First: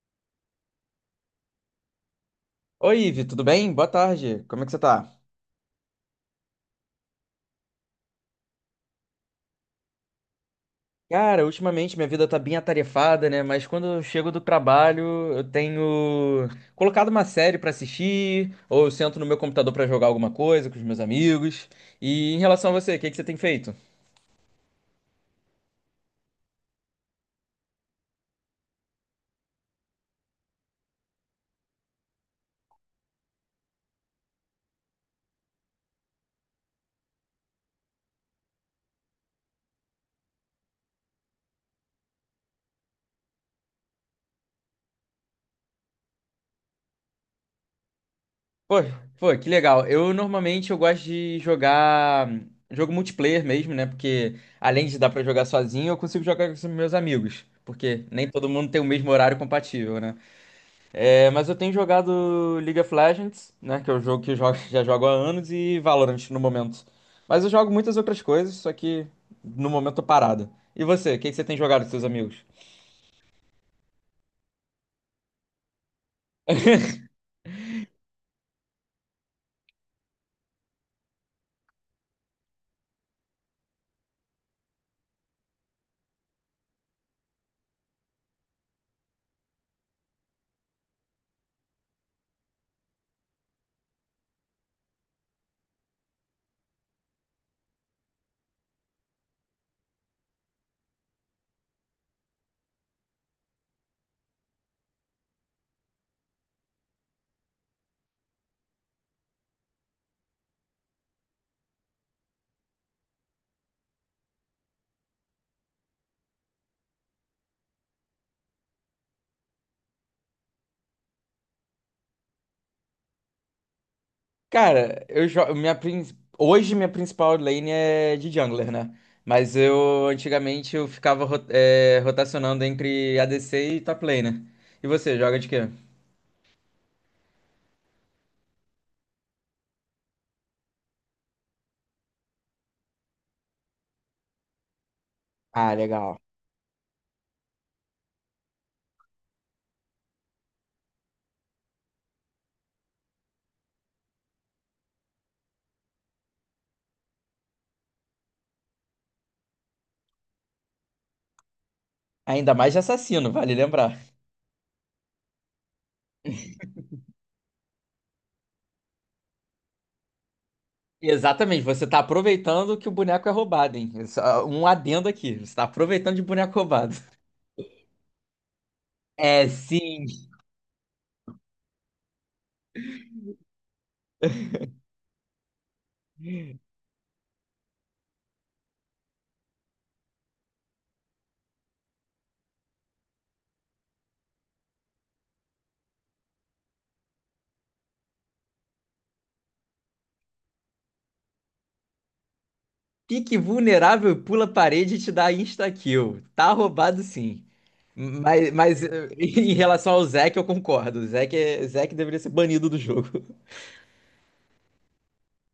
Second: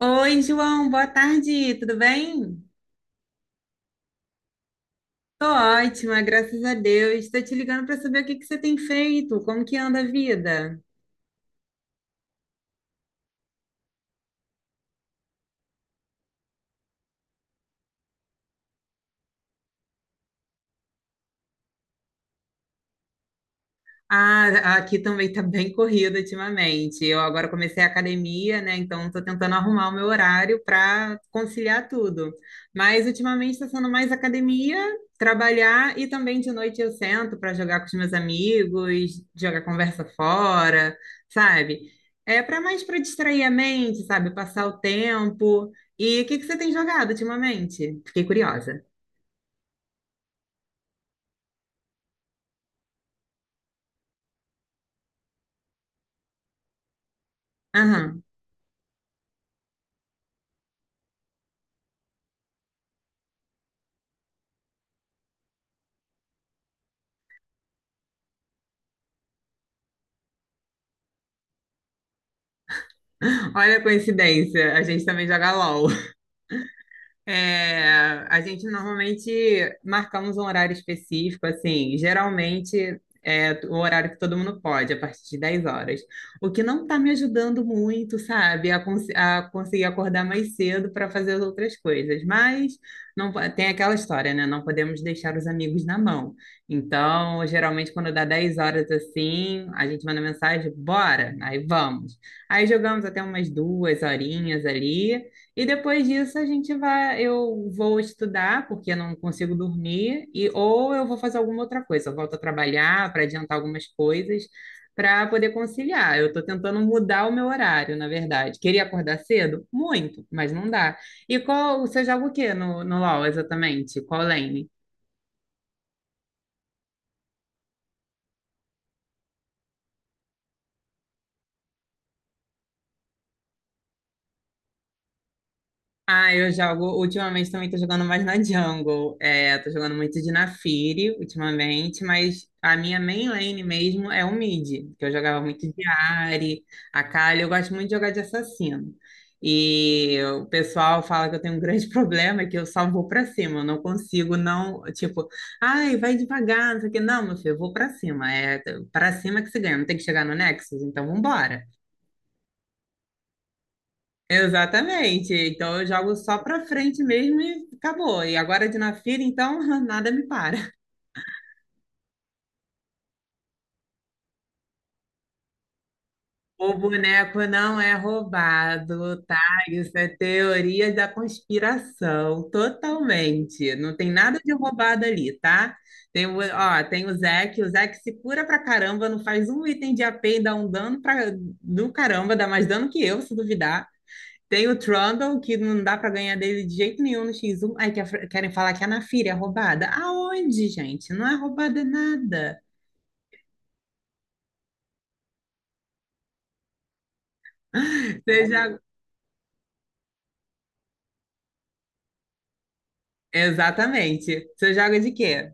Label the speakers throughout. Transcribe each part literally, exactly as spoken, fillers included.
Speaker 1: Oi, João, boa tarde, tudo bem?
Speaker 2: Oi, Ivi, tudo bem? Boa tarde. Como é que você tá?
Speaker 1: Tô ótima, graças a Deus. Estou te ligando para saber o que que você tem feito, como que anda a vida?
Speaker 2: Cara, ultimamente minha vida tá bem atarefada, né? Mas quando eu chego do trabalho, eu tenho colocado uma série pra assistir, ou eu sento no meu computador pra jogar alguma coisa com os meus amigos. E em relação a você, o que que você tem feito?
Speaker 1: Ah, aqui também tá bem corrido ultimamente. Eu agora comecei a academia, né? Então tô tentando arrumar o meu horário para conciliar tudo. Mas ultimamente está sendo mais academia, trabalhar e também de noite eu sento para jogar com os meus amigos, jogar conversa fora, sabe? É para mais para distrair a mente, sabe? Passar o tempo. E o que que você tem jogado ultimamente? Fiquei
Speaker 2: Pô,
Speaker 1: curiosa.
Speaker 2: pô, que legal. Eu normalmente eu gosto de jogar hum, jogo multiplayer mesmo, né? Porque além de dar pra jogar sozinho, eu consigo jogar com os meus amigos, porque
Speaker 1: Aham.
Speaker 2: nem todo mundo tem o mesmo horário compatível, né? É, mas eu tenho jogado League of Legends, né? Que é o jogo que eu jogo, já jogo há anos, e Valorant no momento. Mas eu jogo muitas outras coisas, só que no momento tô parado. E você, o que que você tem jogado com seus amigos?
Speaker 1: Olha a coincidência, a gente também joga LOL. É, a gente normalmente marcamos um horário específico, assim, geralmente é o horário que todo mundo pode, a partir de dez horas. O que não está me ajudando muito, sabe, a, cons- a conseguir acordar mais cedo para fazer as outras coisas. Mas não po- tem aquela história, né? Não podemos deixar os amigos na mão. Então, geralmente, quando dá dez horas assim, a gente manda mensagem, bora, aí vamos. Aí jogamos até umas duas horinhas ali. E depois disso a gente vai, eu vou estudar, porque eu não consigo dormir, e ou eu vou fazer alguma outra coisa, eu volto a trabalhar para adiantar algumas coisas, para poder conciliar. Eu estou tentando mudar o meu horário, na verdade. Queria acordar cedo? Muito, mas não dá. E qual, você joga o quê no, no LoL exatamente? Qual lane?
Speaker 2: Cara, eu jogo. Minha, prin- hoje minha principal lane é de jungler, né? Mas eu antigamente eu ficava ro- é, rotacionando entre A D C e top laner. E você, joga de quê?
Speaker 1: Ah, eu jogo. Ultimamente também tô jogando mais na jungle. É, tô jogando muito de Naafiri ultimamente, mas a minha main lane mesmo é o mid, que eu jogava muito
Speaker 2: Ah,
Speaker 1: de
Speaker 2: legal.
Speaker 1: Ahri, Akali. Eu gosto muito de jogar de assassino. E o pessoal fala que eu tenho um grande problema, é que eu só vou pra cima. Eu não consigo não, tipo, ai, vai devagar, não sei o quê. Não, meu filho, eu vou pra cima. É pra cima que se ganha. Não tem que chegar no Nexus, então vambora.
Speaker 2: Ainda mais de assassino, vale lembrar.
Speaker 1: Exatamente. Então eu jogo só pra frente mesmo e acabou. E agora de na fila, então nada me para.
Speaker 2: Exatamente, você está aproveitando que o boneco é roubado, hein? Só um adendo aqui, você está aproveitando de boneco
Speaker 1: O
Speaker 2: roubado.
Speaker 1: boneco não é roubado, tá?
Speaker 2: É,
Speaker 1: Isso é
Speaker 2: sim.
Speaker 1: teoria da conspiração, totalmente. Não tem nada de roubado ali, tá? Tem o, ó, tem o Zeke, o Zeke se cura pra caramba, não faz um item de a AP e dá um dano pra, do caramba, dá mais dano que eu, se duvidar. Tem o Trundle, que não dá pra ganhar dele de jeito nenhum no X um. Aí quer- querem falar que a Naafiri é roubada. Aonde, gente? Não é roubada nada.
Speaker 2: Fique vulnerável e pula a parede e te dá insta-kill. Tá roubado, sim.
Speaker 1: Você
Speaker 2: Mas,
Speaker 1: joga.
Speaker 2: mas eh, em relação ao Zeke, eu concordo. O Zeke, é- Zeke deveria ser banido do jogo.
Speaker 1: Exatamente. Você joga de quê?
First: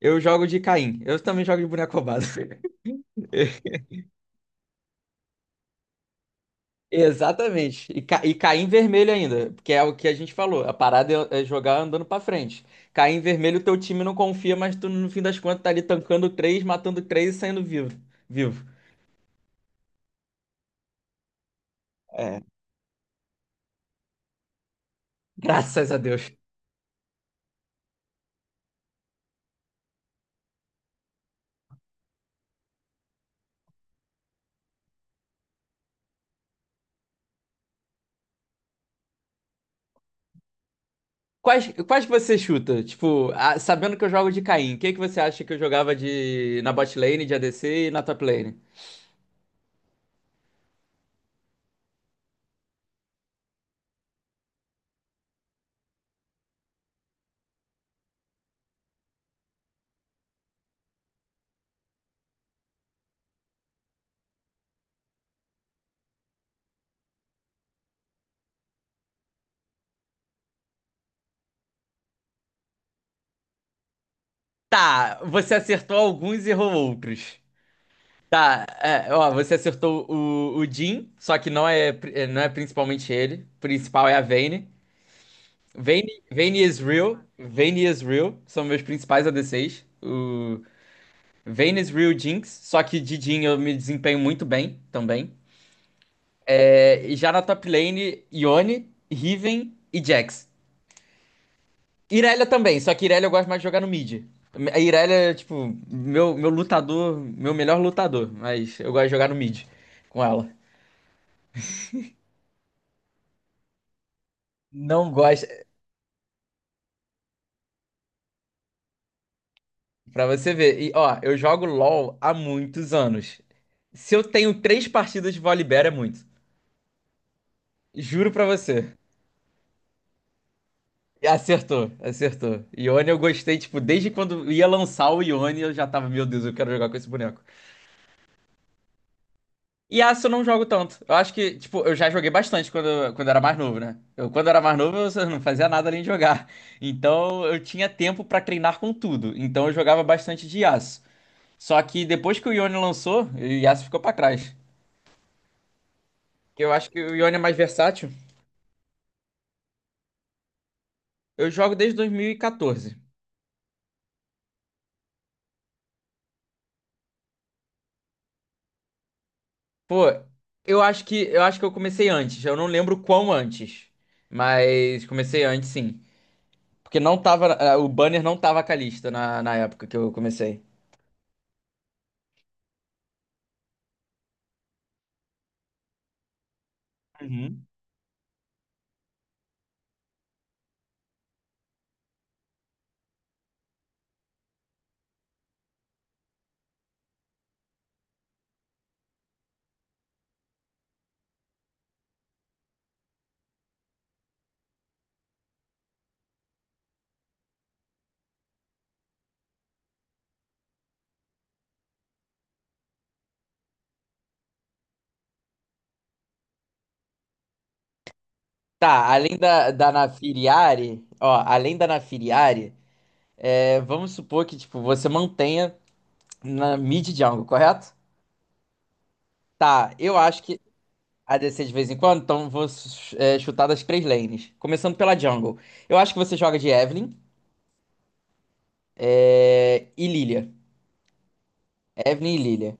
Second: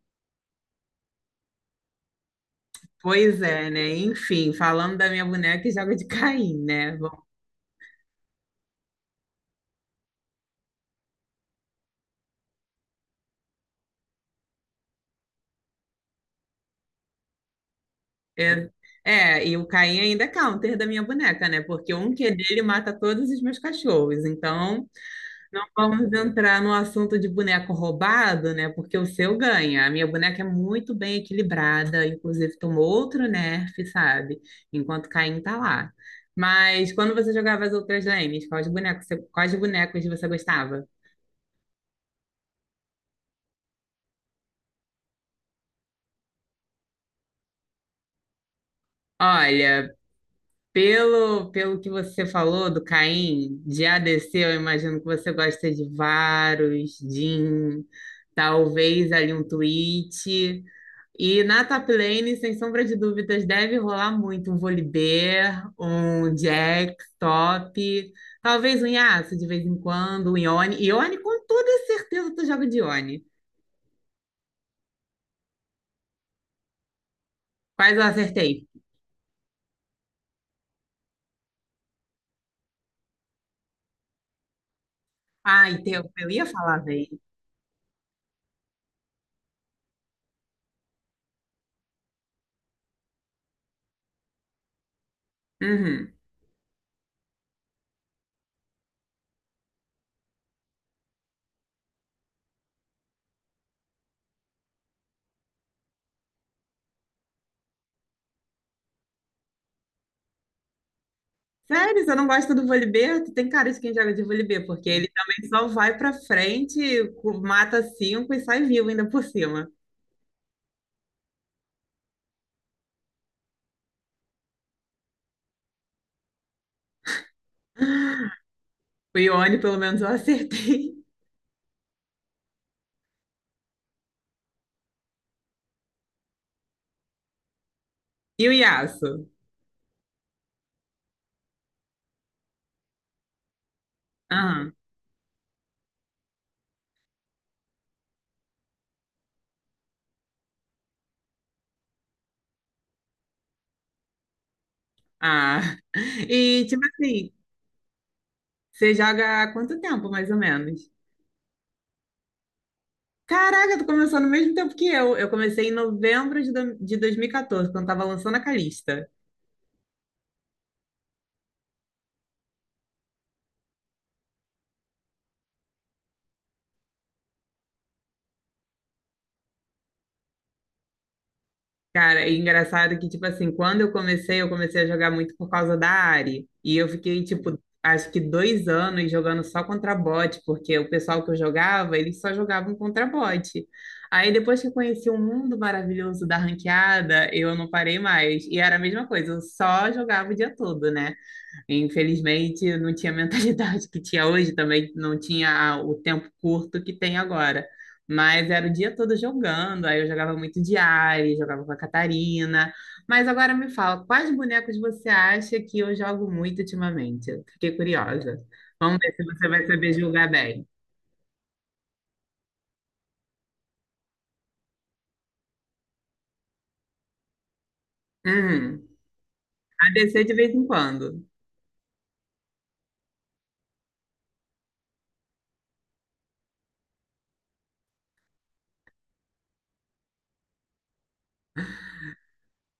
Speaker 2: Eu jogo de Caim. Eu também jogo de boneco roubado.
Speaker 1: Pois é, né? Enfim, falando da minha boneca, joga de Caim, né? Bom,
Speaker 2: Exatamente. E, ca- e cair em vermelho ainda, porque é o que a gente falou. A parada é é jogar andando pra frente. Cair em vermelho, teu time não confia, mas tu no fim das contas tá ali tancando três, matando três e saindo vivo. Vivo.
Speaker 1: é, é, e o Caim ainda é counter da minha boneca, né? Porque um Q
Speaker 2: É.
Speaker 1: dele mata todos os meus cachorros. Então, não
Speaker 2: Graças a
Speaker 1: vamos
Speaker 2: Deus.
Speaker 1: entrar no assunto de boneco roubado, né? Porque o seu ganha. A minha boneca é muito bem equilibrada, inclusive tomou outro nerf, sabe? Enquanto Caim tá lá. Mas quando você jogava as outras lanes, quais bonecos, você- quais bonecos você gostava?
Speaker 2: Quais, quais que você chuta? Tipo, a- sabendo que eu jogo de Caim, o que que você acha que eu jogava de na bot lane, de A D C e na top lane?
Speaker 1: Olha, Pelo, pelo que você falou do Caim, de A D C eu imagino que você gosta de Varus, Jhin, talvez ali um Twitch. E na top lane, sem sombra de dúvidas, deve rolar muito um Volibear, um Jax top, talvez um Yasuo de vez em quando, um Yone. Yone, com toda certeza, tu joga de Yone.
Speaker 2: Tá, você acertou alguns e errou outros.
Speaker 1: Quais eu acertei?
Speaker 2: Tá, é, ó, você acertou o, o Jin, só que não é, pri- é, não é principalmente ele. O principal é a Vayne.
Speaker 1: Ai,
Speaker 2: Vayne,
Speaker 1: teu, eu ia
Speaker 2: Vayne
Speaker 1: falar,
Speaker 2: is real,
Speaker 1: velho.
Speaker 2: Vayne is real, são meus principais A D Cs. O Vayne is real Jinx, só que de Jin eu me desempenho muito bem também.
Speaker 1: Uhum.
Speaker 2: É, e já na top lane, Yone, Riven e Jax. Irelia também, só que Irelia eu gosto mais de jogar no mid. A Irelia é, tipo, meu, meu lutador, meu melhor lutador, mas eu gosto de jogar no mid com ela.
Speaker 1: Sério, você não gosta do vôlei. Tu tem cara de quem joga de vôlei porque ele
Speaker 2: Não gosto.
Speaker 1: também só vai pra frente, cu- mata cinco e sai vivo ainda por cima.
Speaker 2: Pra você ver. E, ó, eu jogo LOL há muitos anos. Se eu tenho três partidas de Volibear, é muito. Juro pra você.
Speaker 1: O Ione, pelo menos, eu acertei.
Speaker 2: E acertou, acertou. Ione eu gostei, tipo, desde quando ia lançar o Ione, eu já tava, meu Deus, eu quero jogar com esse boneco.
Speaker 1: E o Yasso?
Speaker 2: E Yasuo eu não jogo tanto. Eu acho que, tipo, eu já joguei bastante quando, quando era mais novo, né? Eu, quando era
Speaker 1: Aham.
Speaker 2: mais novo, eu só não fazia nada além de jogar. Então, eu tinha tempo pra treinar com tudo. Então, eu jogava bastante de Yasuo. Só que depois que o Ione lançou, o Yasuo ficou pra trás.
Speaker 1: Ah.
Speaker 2: Que
Speaker 1: E,
Speaker 2: eu
Speaker 1: tipo
Speaker 2: acho que o
Speaker 1: assim,
Speaker 2: Ione é mais versátil.
Speaker 1: você joga há quanto tempo, mais ou menos?
Speaker 2: Eu jogo desde dois mil e quatorze.
Speaker 1: Caraca, tu começou no mesmo tempo que eu. Eu comecei em novembro de do- de dois mil e quatorze, quando tava lançando a Calista.
Speaker 2: Pô, eu acho que eu acho que eu comecei antes. Eu não lembro quão antes, mas comecei antes, sim. Porque não tava, eh, o banner não tava com a lista na, na época que eu comecei.
Speaker 1: Cara, é engraçado que, tipo assim, quando eu comecei, eu comecei a jogar muito por causa da Ari. E eu fiquei, tipo,
Speaker 2: Uhum.
Speaker 1: acho que dois anos jogando só contra bot, porque o pessoal que eu jogava, eles só jogavam contra bot. Aí depois que eu conheci o mundo maravilhoso da ranqueada, eu não parei mais. E era a mesma coisa, eu só jogava o dia todo, né? Infelizmente, eu não tinha a mentalidade que tinha hoje, também não tinha o tempo curto que tem agora. Mas era o dia todo jogando, aí eu jogava muito de Ari, jogava com a Catarina. Mas agora me fala, quais bonecos você acha que eu jogo muito ultimamente? Eu fiquei curiosa. Vamos ver
Speaker 2: Tá,
Speaker 1: se
Speaker 2: além
Speaker 1: você vai
Speaker 2: da,
Speaker 1: saber
Speaker 2: da
Speaker 1: julgar bem.
Speaker 2: Nafiriari, ó, além da Nafiriari, eh, vamos supor que, tipo, você mantenha na mid jungle, correto?
Speaker 1: Hum,
Speaker 2: Tá, eu
Speaker 1: A D C de
Speaker 2: acho
Speaker 1: vez
Speaker 2: que
Speaker 1: em quando.
Speaker 2: a descer de vez em quando, então vou é, chutar das três lanes. Começando pela jungle. Eu acho que você joga de Evelynn é, e Lilia. Evelynn e Lilia.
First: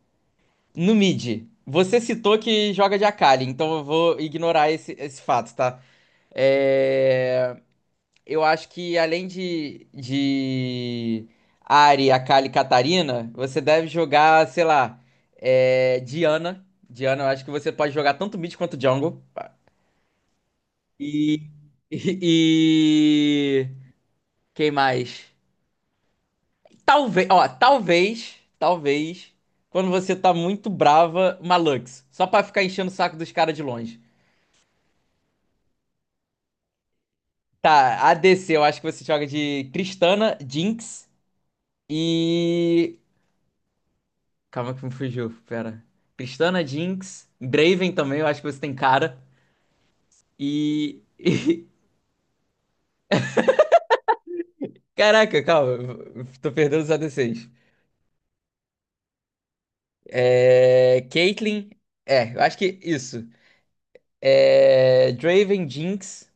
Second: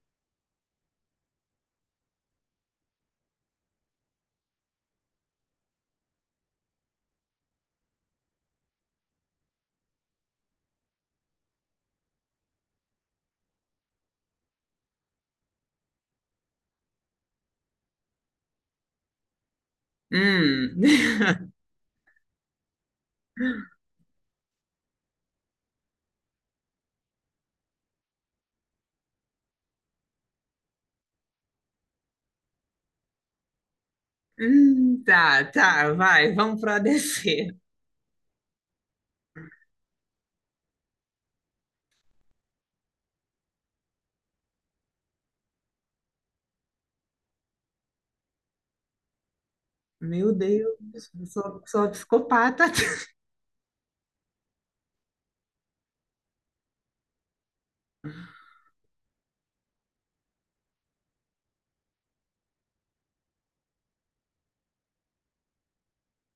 Speaker 2: No mid, você citou que joga de Akali, então eu vou ignorar esse, esse fato, tá? É, eu acho que além de, de Ahri, Akali e Katarina, você deve jogar, sei lá, é, Diana. Diana, eu acho que você pode jogar tanto mid quanto jungle.
Speaker 1: Hum.
Speaker 2: E, e, Quem mais? Talvez, ó, talvez, talvez, quando você tá muito brava, uma Lux. Só pra ficar enchendo o saco dos caras de longe.
Speaker 1: Hum, tá, tá, vai, vamos pro A D C.
Speaker 2: Tá, A D C, eu acho que você joga de Tristana, Jinx e. Calma que me fugiu, pera. Tristana, Jinx, Draven também, eu acho que você tem cara.
Speaker 1: Meu Deus,
Speaker 2: E.
Speaker 1: eu sou,
Speaker 2: e-
Speaker 1: sou uma psicopata.
Speaker 2: Caraca, calma, eu tô perdendo os A D Cs. É. Caitlyn, é, eu acho que isso. É. Draven, Jinx.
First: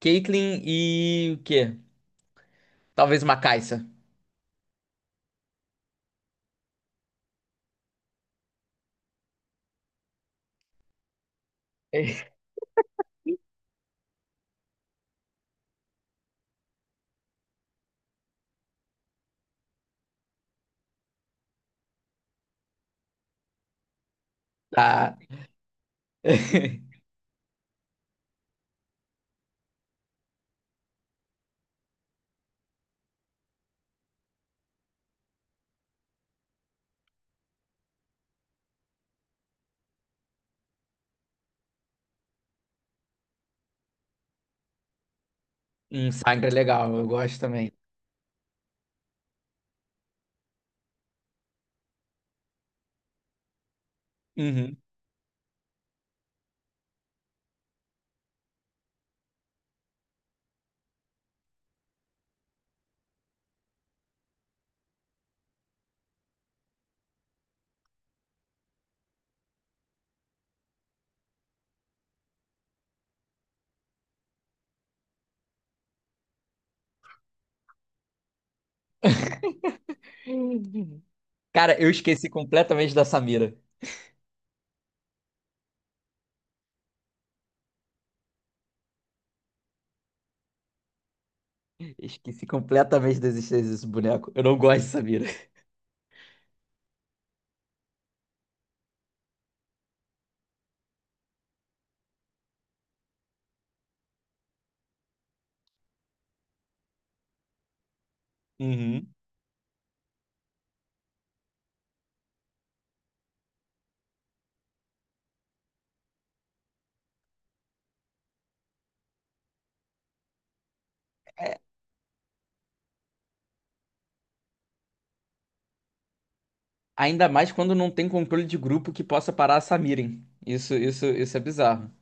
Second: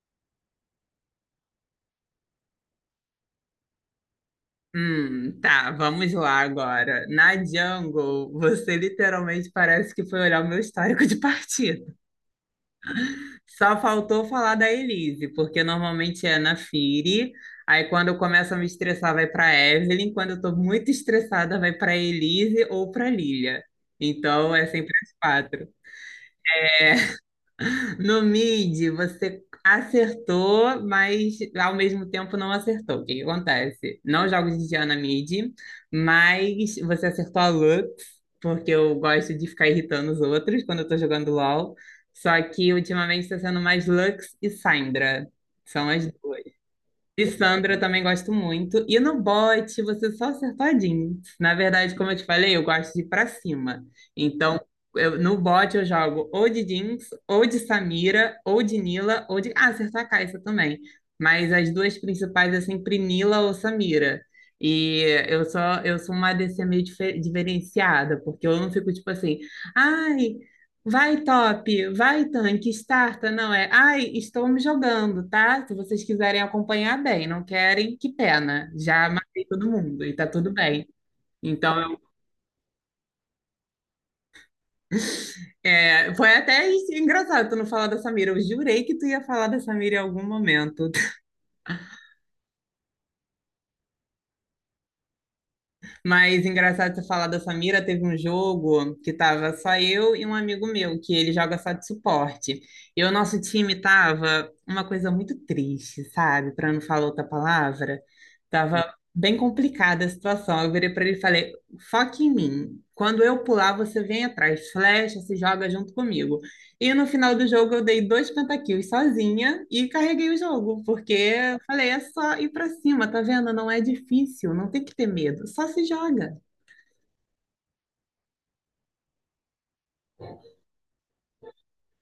Speaker 2: Caitlyn e o quê? Talvez uma Kai'Sa.
Speaker 1: Hum, tá, vamos lá agora. Na Jungle, você literalmente parece que foi olhar o meu histórico de partida. Só faltou falar da Elise, porque normalmente é na Firi. Aí quando eu começo a me estressar, vai para Evelyn. Quando eu tô muito estressada, vai para Elise ou para Lilia. Então é sempre as
Speaker 2: Tá.
Speaker 1: quatro. No mid, você acertou, mas ao mesmo tempo não acertou. O que que acontece? Não jogo de Diana mid, mas você acertou a Lux, porque eu gosto de ficar irritando os outros quando eu tô jogando LoL. Só que ultimamente está sendo mais Lux e Syndra. São as
Speaker 2: Um Sangra é
Speaker 1: duas.
Speaker 2: legal, eu
Speaker 1: E
Speaker 2: gosto também.
Speaker 1: Sandra eu também gosto muito. E no bote você só acertou a jeans. Na verdade, como eu te falei, eu gosto de ir pra cima. Então,
Speaker 2: Uhum.
Speaker 1: eu- no bote eu jogo ou de jeans, ou de Samira, ou de Nila, ou de. Ah, acertou a Caixa também. Mas as duas principais é sempre Nila ou Samira. E eu só eu sou uma A D C meio dife- diferenciada, porque eu não fico tipo assim, ai, vai, top, vai, tanque, starta, não é? Ai, estou me jogando, tá? Se vocês quiserem acompanhar, bem, não querem, que pena. Já matei todo mundo e tá tudo bem. Então,
Speaker 2: Cara, eu
Speaker 1: eu-
Speaker 2: esqueci completamente da Samira.
Speaker 1: é, foi até isso- engraçado tu não falar da Samira. Eu jurei que tu ia falar da Samira em algum momento.
Speaker 2: Esqueci completamente da existência desse boneco. Eu não gosto de Samira.
Speaker 1: Mas engraçado você falar da Samira, teve um jogo que tava só eu e um amigo meu, que ele joga só de suporte. E o nosso time tava uma coisa muito triste, sabe? Para não falar outra palavra, tava
Speaker 2: Uhum.
Speaker 1: bem complicada a situação. Eu virei para ele e falei: "Foque em mim. Quando eu pular, você vem atrás, flecha, se joga junto comigo." E no final do jogo eu dei dois pentakills sozinha e carreguei o jogo, porque eu
Speaker 2: É,
Speaker 1: falei, é só ir pra cima, tá vendo? Não é difícil, não tem que ter medo, só se joga.
Speaker 2: ainda mais quando não tem controle de grupo que possa parar a Samiren. Isso, isso, isso é bizarro.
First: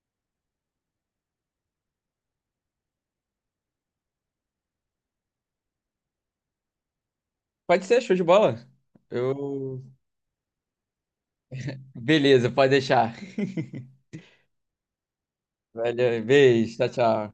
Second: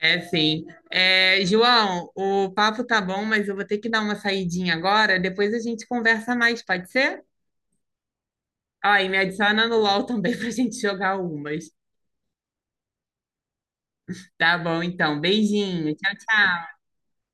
Speaker 1: É sim. É, João, o papo tá bom, mas eu vou ter que dar uma saidinha agora, depois a gente conversa mais, pode ser?
Speaker 2: Pode ser, show de bola.
Speaker 1: Ó, e me adiciona no
Speaker 2: Eu.
Speaker 1: LOL também pra gente jogar umas.
Speaker 2: Beleza, pode deixar.
Speaker 1: Tá bom, então. Beijinho. Tchau,
Speaker 2: Valeu,
Speaker 1: tchau.
Speaker 2: beijo, tchau, tchau.